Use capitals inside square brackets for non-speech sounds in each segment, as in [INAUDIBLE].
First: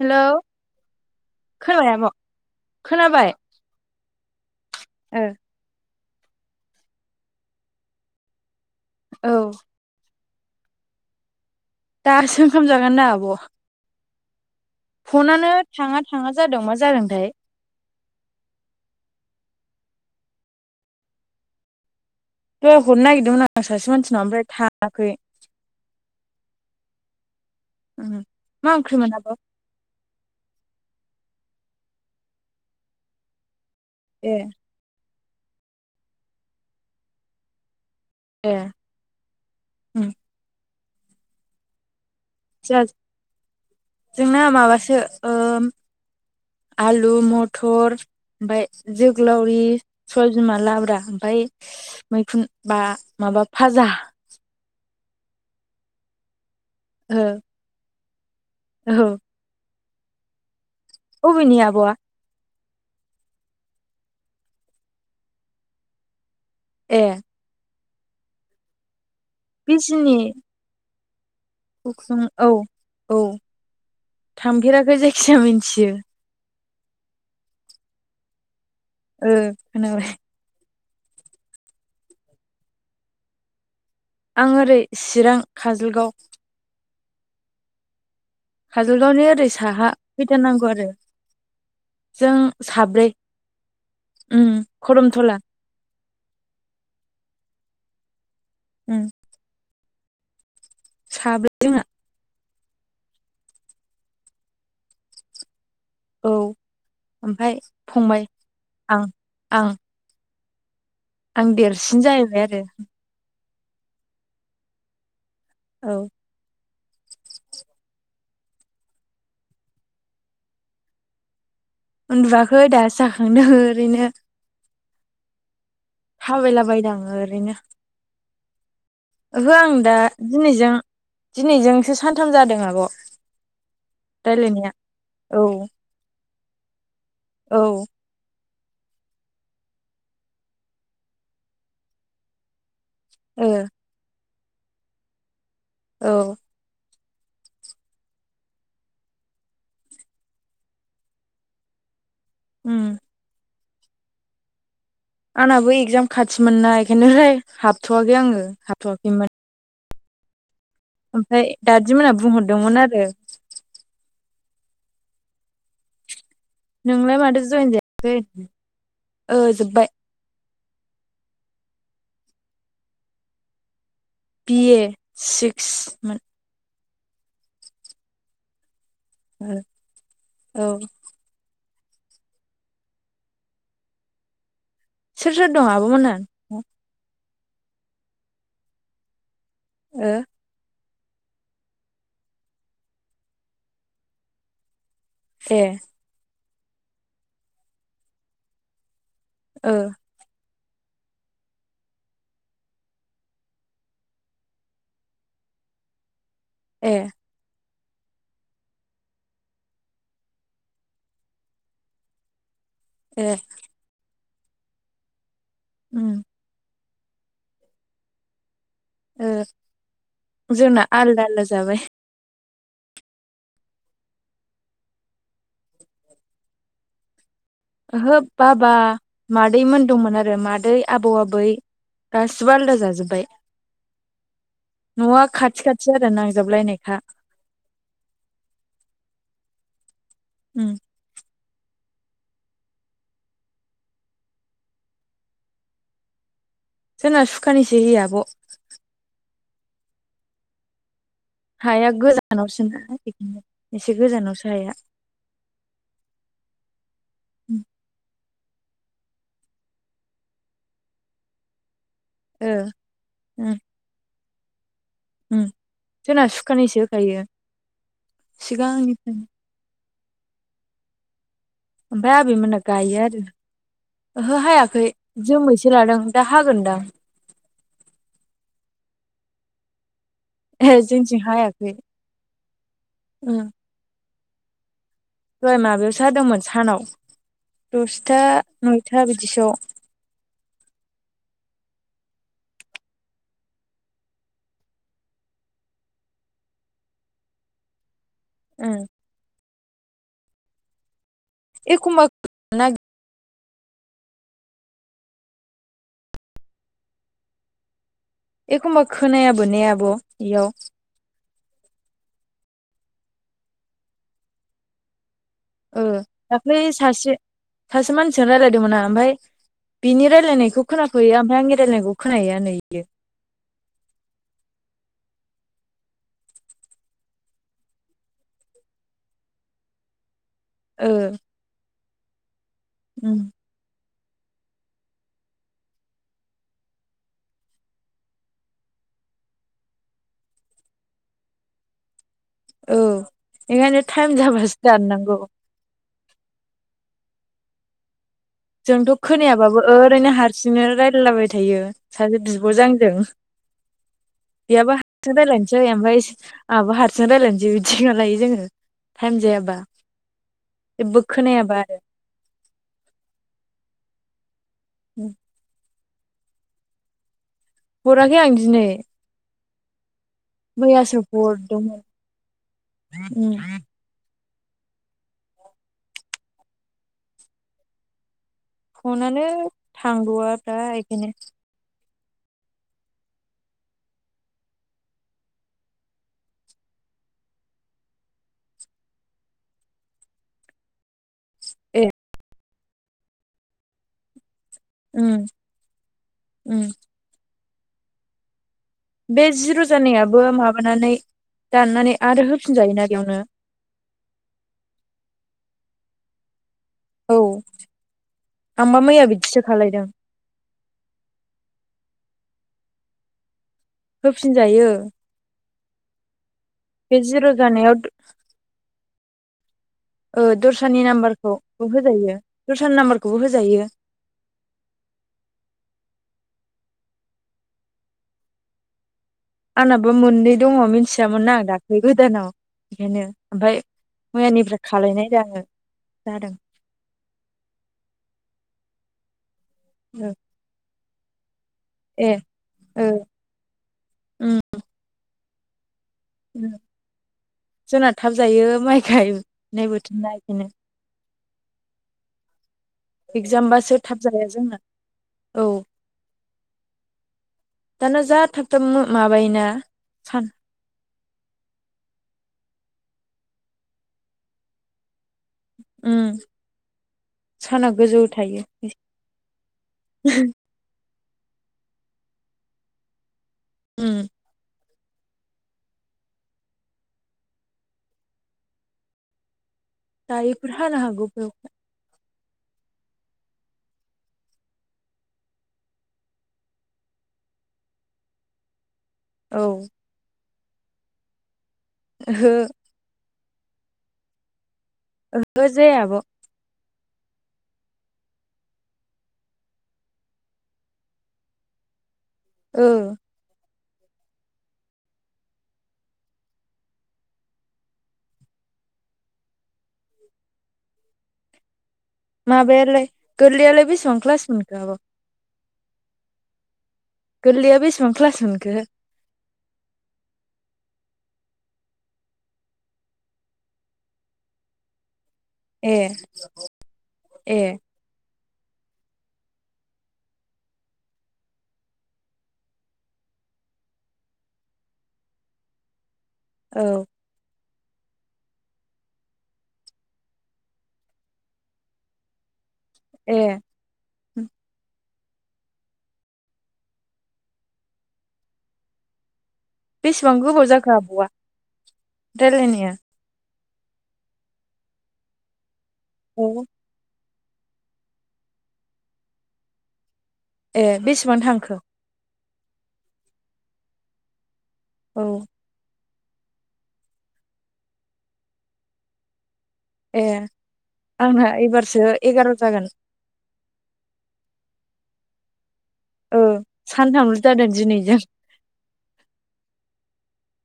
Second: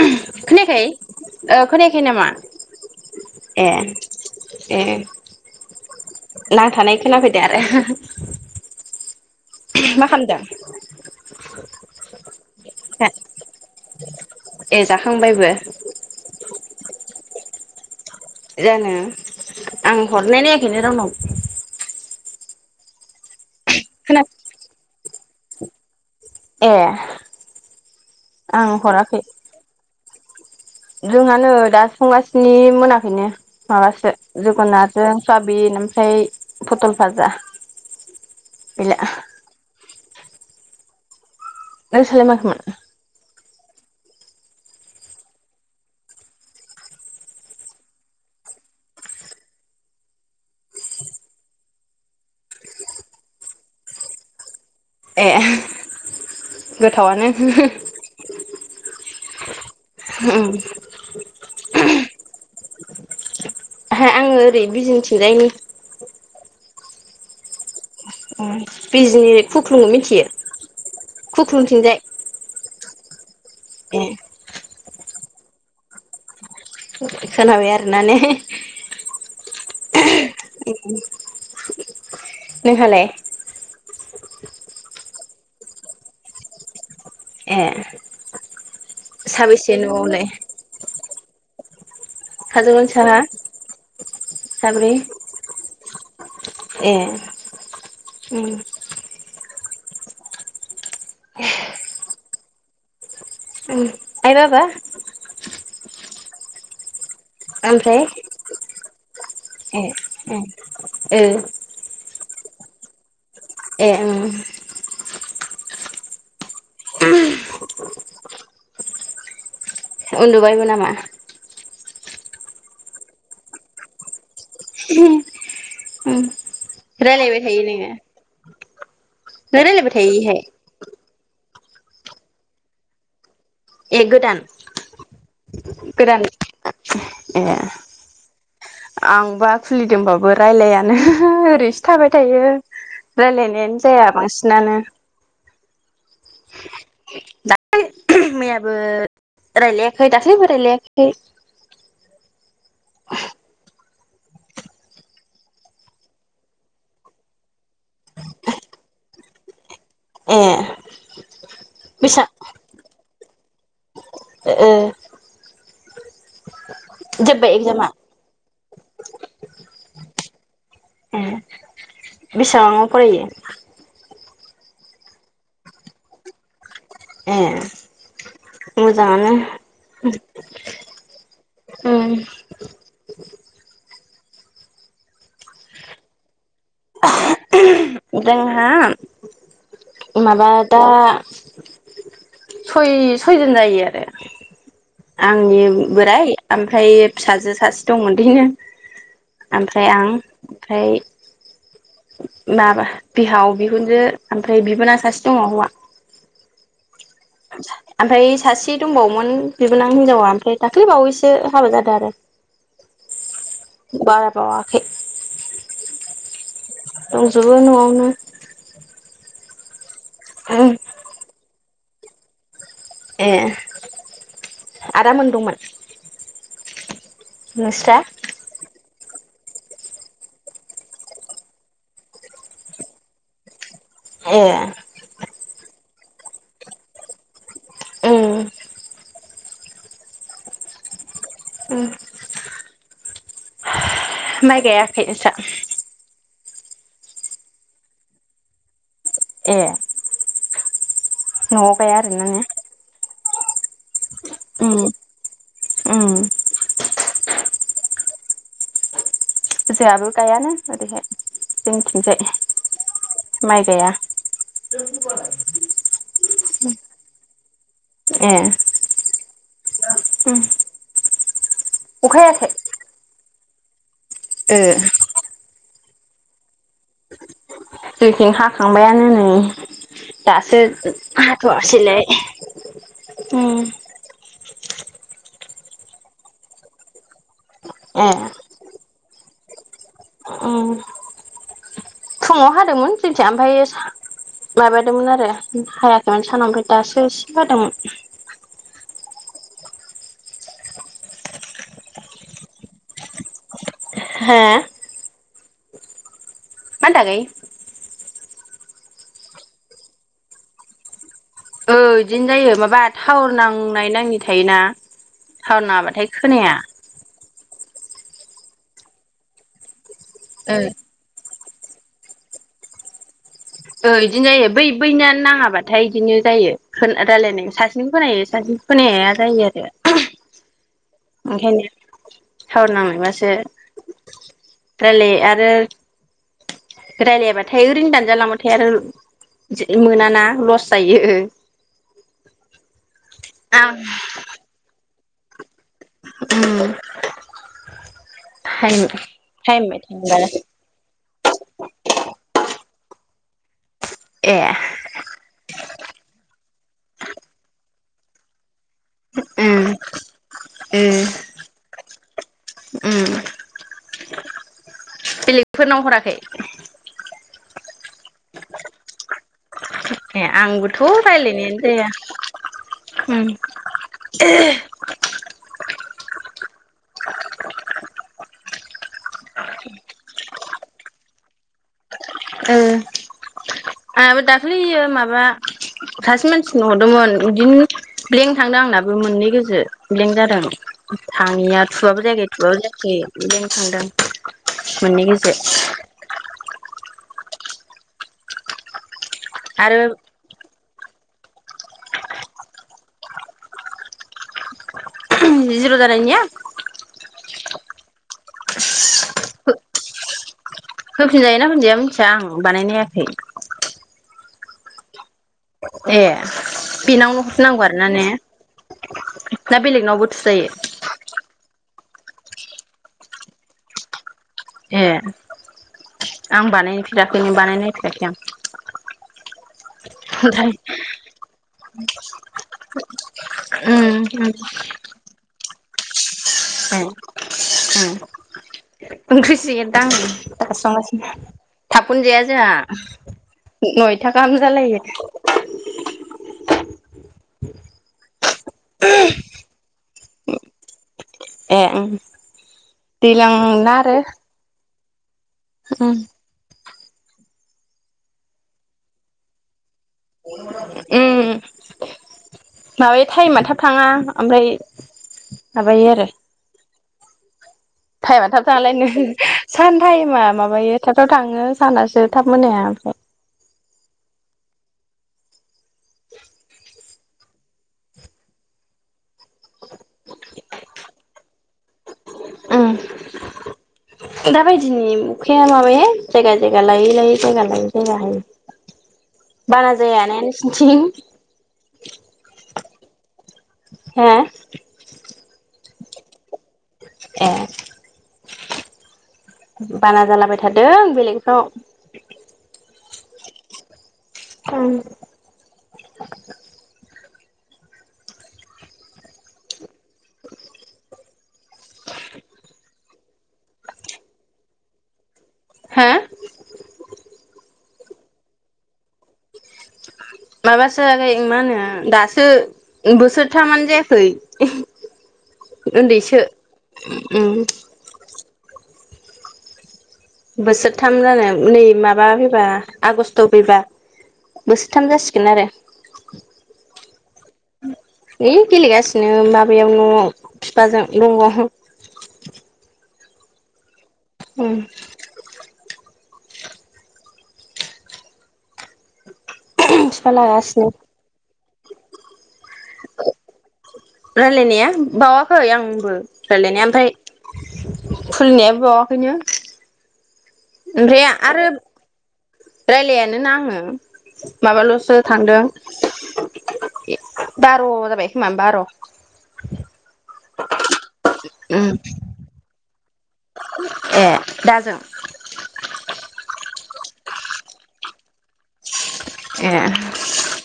Hello खोनायाखै खोनाबाय खोनायाखै आब' नामा? खोनाबाय ए ए नांथानाय‌ खोनाफैदो आरो औ मा खालामदों? दासो ओंखाम जागोन ना आब' ए जाखांबायबो फनानो थाङा थाङा जादों मा जादोंथाय जानो आं हरनाय नायाखैनो दंनाव द हरनो नागिरदोंमोन आं सासे खोना मानसिनाव ओमफ्राय थाङाखै ए आं मा ओंख्रिमोन हराखै आब' जोंहानो दा संगसिनि मोनाखैनो माबासो ए जोगन्नाथ जों साबिन ओमफ्राय फटल भाजा ए बिला उम नों सालाय मा जोंना माबासो ओ आलु मथर ओमफ्राय जोगोलावरि सबाय बिमा लाब्रा ओम फ्राय मैखुन बा माबा फाजा ए ओ गोथावानो औ उम अबेनि आबआ आङो ओरै बिजिंथिंजायनि ए बिजनि खुख्रुखौ मिथियो खुख्लुंथिंजाय खुखुं औ औ ए थामफेराखै जायखिज मोनथियो खोनाबाय आरोना ओ खोनाबाय ए नोंहालाय आं ओरै चिरां काजलगाव ए काजलगावनि ओरै साबेसे साहा न'आवलाय फैथारनांगौ आरो जों खाजोलगावनि साब्रै साहा साब्रै खरमथला ए उम साब्रै जोहा आय-बाबा औ ओमफ्राय फंबाय आंं ए ए ओ आं देरसिन जाहैबाय आरो ए उम औ उन्दुबायबो नामा उन्दुआखै दा जाखांदों ओरैनो [INAUDIBLE] उम थाबायलाबायद आङो रायलायबाय ओरैनो थायो नोङो नों ओहो आं रायलायबाय दा थायो इहाय दिनैजों दिनैजोंसो सानथाम जादों आब' ए गोदान रायलायनाया औ गोदान ए औ आंबा खुलिदोंबाबो रायलायानो ओरैसो थाबाय थायो ओ रायलायनायानो जाया बांसिनानो औ दा मैयाबो रायजलायाखै दाख्लैबो रायलायाखै उम आंहाबो एगजाम खाथिमोननाय बेखायनो राय हाबथ'वाखै आङो हाबथ'वाखैमोन ए ओमफ्राय दाजदमोनहा बेसा बुंहरदोंमोन आरो ओ नोंलाय माथो जोब्बाय जयेन एगजामा जायाखै ओ जोब्बाय ए बेसेबांआव बायो बिए सिक्समोन ए मोजाङानो औ उम सोर सोर दं आब'मोनहा ओ जोंहा माबा दा सय सयजन जायो आरो ए आंनि बोराइ ओमफ्राय फिसाजो सासे दंमोन बेनो ओ ओमफ्राय आं ओमफ्राय माबा बिहाव बिहुनजो ओमफ्राय बिबोनां सासे दङ हौवा ए ओमफ्राय सासे दंबावोमोन बिबोनां हिनजावा ओमफ्राय दाख्लैबावैसो हाबा जादों आरो [UNINTELLIGIBLE] ए बारा बाववाखोय उम दंजोबो न'आवनो जोंना आलदा आलदा जाबाय ए आदामोन दंमोन नोंस्रा ओहो बाबा मादै मोन दंमोन आरो मादै आबौ आबै गासिबो आलदा जाजोबबाय ए न'आ खाथि खाथि आरो नांजाबलायनायखा उम उम उम माइ गायाखै नोंसा जोंना सुखानिसो होयो आब' ए न'आव हाया गाया आरोना ने? गोजानावसो ना बेखायनो एसे गोजानावसो अ हाया अ जोंहाबो गायानो ओरैहाय ओ जोंथिंजाय उम माइ गाया उम जोंना सुखानैसो ए दां [UNINTELLIGIBLE] उम ओमफ्राय अखा हायाखै? आबैमोना गायो आरो ओहो ओ हायाखै जोमैसो लादों दा हागोनदां जोंथिं हाखांबाययानो नै दासो ए जोंथिं हायाखै हाथवासोयलाय उम दहाय माबायावसो हादोंमोन सानाव ए दसथा नयथा बिदिसोआव उम फुंङाव हादोंमोन जोंथिं ओमफ्राय माबादोंमोन आरो हायाखैमोन सानाव ओमफ्राय दासो एसे हादोंमोन। ओ एखमबा [INAUDIBLE] हा? मा होन्दों आगै? एखमबा खोनायाबो ने आब' इयाव औ बिदिनो जायो माबा टाववार नांनाय नाङै थायोना थावआर ओ नाङाबाथाय खोनाया। दाख्लै सासे सासे मानसिजों रायलायदोंमोन आं ओमफाय बिनि ओ रायजलायनायखौ खो फैया ओमफाय आंनि रायलायनायखौ खोनाहैयानो इयो। ओ इदिनो जायो बै बैनि नाङाबाथाय बिदिनो जायो रायलायनाय सासेनिखौ खोनायो सासेनि खोनाहैया जायो आरो ओ ओंखायनो टावार उम नांनायबासो रायलायो आरो रायलायाबाथाय ओरैनो दानजालांबा [UNINTELLIGIBLE] मोनाना लस जायो। औ ओंखायनो टाइम जाबासो दाननांगौ। उम टाइम जोंथ' खोनायाबाबो टाइम बाय टाइम ओरैनो रायलाय हारसिंनो रायज्लायलाबाय थायो सासे बिब'जों आजों। ए इयाबा हारसिं रायलायनोसै ओमफाय आंहाबो हारसिं राय्लायनोसै बिदिसो खालायो जोङो। टाइम जायाबा उम उम जेबो खोनायाबा आरो उम। उम। बेलेगफोरनाव हराखै? हराखै आं दिनै। मैयासो ए हरदोंमोन आंबोथ' रायलायनायानो उम जाया ओम फनानो थांद'वाब्रा एखायनो ओ आंहाबो दाख्लैयो माबा सासे मानसिनो हरदोंमोन बिदिनो ब्लेंक थांदों आंनाबो मोननै गोजो ब्लेंक जादों। थाङैया ए थुबाबो जायाखै थुबाबो जायाखै बिदिनो थांदों। मोननै उम गोजो उम बे आरो जिर'जानायाबो माबानानै दाननानै आरो होफिनजायोना बेयावनो? जिर' जानायनिया? औ आंबा मैया बिदिसो खालायदों। होफिनजायोना होफिनजाया मिथिया आं बानायनायाखै। होफिनजायो। ए बे बेनावनो जिर' हरफिननांगौ जानायाव आरोना ने ना बेलेगनावबो थुजायो दस्रानि नाम्बारखौबो होजायो दस्रानि नाम्बारखौबो होजायो। ए आं बानायफेराखैनो बानायनायफेराखै आं। आंनाबो मोननै दङ मिथियामोन आं दाख्लै गोदानाव बेखायनो ओमफाय ओमफ्राय उम मैयानिफ्राय खालायनाय जायाखै जादों। ओम ओम ओंख्रिसो एरदां ओ दासो संगासिनो थाबखौनो ए जाया जोंहा ओ नयथा उम गाहाम जालायो। उम जोंना थाब जायो माइ गायनाय बोथोरनो बेदिनो। ए ओ एगजामबासो थाब जाया जोंना औ। उम दाना जा थाबथाब माबायोना सा उम माबायो टाइमा थाब थाङा आमफाय माबायो उम आरो साना गोजौ टाइमआ थायो थाब थाङालायनो सान टाइमा माबायो थाब थाब थाङो सानासो थाब मोनाया ओमफ्राय उम दोयोफोर हानो हागौ बे अखाया उम। दाबायदिनि अखाया माबाहाय जायगा जायगा लायै लायै जायगा लायै जायगा औ हायो। बाना ओहो जायाना नोंसिनिथिं? ओहो हा? ओहो जाया आब'। ए बाना जालाबाय थादों बेलेगाव। औ औ [INAUDIBLE] माबायालाय गोरलैयालाय बेसेबां क्लास मोनखो आब'? हा? गोरलैया बेसेबां क्लास मोनखो? माबासो आगै मा होनो दासो बोसोरथामानो जायाखै ए उन्दैसो उम ए बोसोरथाम जानो नै माबा फैबा आगस्ट' फैबा बोसोरथाम जासिगोन आरो। औ ए गेलेगासिनो माबायाव न'आव बिफाजों दङ ए उम बेसेबां गोबाव लागासिनो जाखो आबौआ रायज्लायनाया? रायलायनाया बावाखै आंबो औ रायलायनाया ओमफ्राय फुलिनायाबो बावाखैनो ए ओमफ्राय बेसेबां आरो थांखो रायलायानोना आङो माबाल'सो सोर औ थांदों बार' जाबाय खोमा बार'। ए आंना उम एबारसो एगार' जागोन ए दा जों औ सानथामल' जादों दिनैजों ए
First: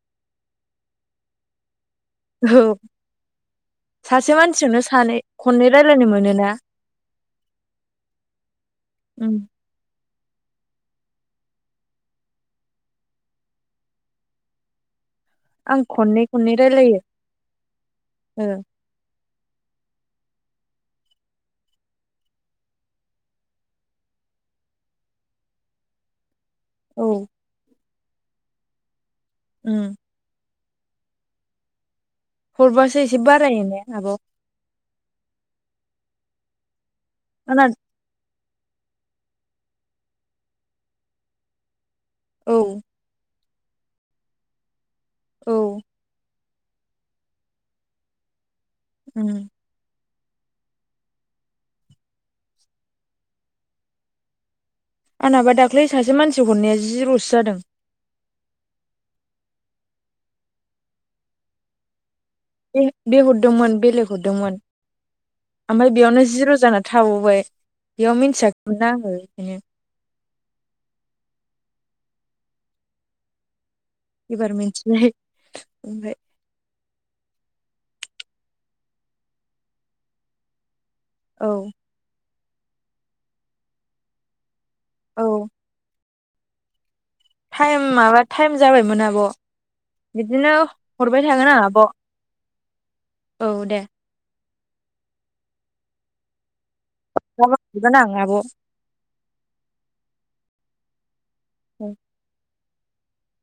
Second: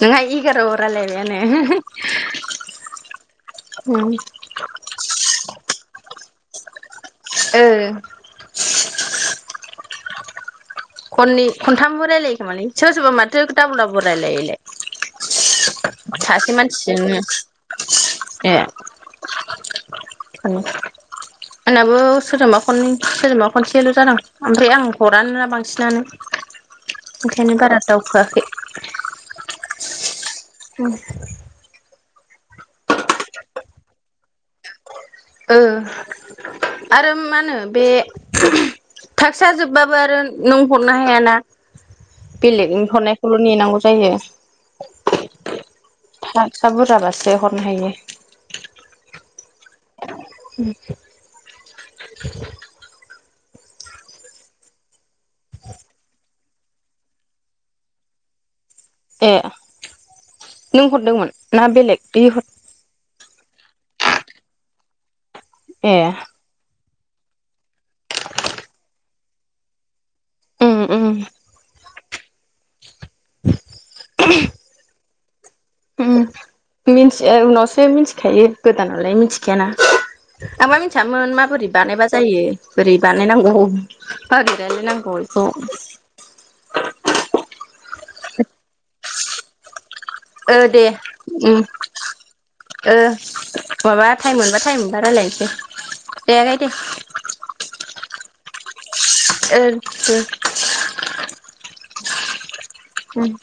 नोंहा एगाराव अरालायबायानो औ सासे मानसिजोंनो सानै खननै रायलायनो मोनोना? ओ उ खननै खनथामबो रायलायो खोमालै सोरबा माथो दाबल दाबल रायलायोलाय। आं खननै सासे खननै रायलायो मानसिजोंनो ओ ए उम आंनाबो सोरजोंबा खन सोरजोंबा खनसेल' जादों ओमफ्राय आं हराना बांसिन दानो औ ओंखायनो बारा दावखोआखै। उम उम हरबासो एसे बारायो ने आब'? ओ आरो मा होनो आंना बे थाखसा जोबबाबो आरो नों हरनो हायाना औ बेलेगनि हरनायखौल' नेनांगौ जायो। औ हसा बुरजा ब्लासो हरनो हायो उम उम आंहाबा दाख्लै सासे मानसि हरनाया जिरसो जादों ए नों हरदोंमोन ना बेलेग बे बे हरदोंमोन बेलेग हरदोंमोन ओमफ्राय ए बेयावनो जिर' जाना थाबोबाय बेयाव मिथियाखैमोना आंङो बेखायनो उम उम [UNINTELLIGIBLE] एबार मिथिनाय ओमफ्राय मिन्थियो उनावसो मिथिखायो गोदानावलाय मिथिखायाना। आं मा मिथियामोन औ माबोरै बानायबा जायो बोरै बानायनांगौ। औ ' [UNINTELLIGIBLE] थाइम माबा थाइम जाबायमोन आब'। बिदिनो ओ दे हरबाय थागोन उम आं आब' औ दे। थाइम मोनबा थाइम मोनबा रायलायनोसै दे आगै दे। [UNINTELLIGIBLE] आब' [UNINTELLIGIBLE] उम हुम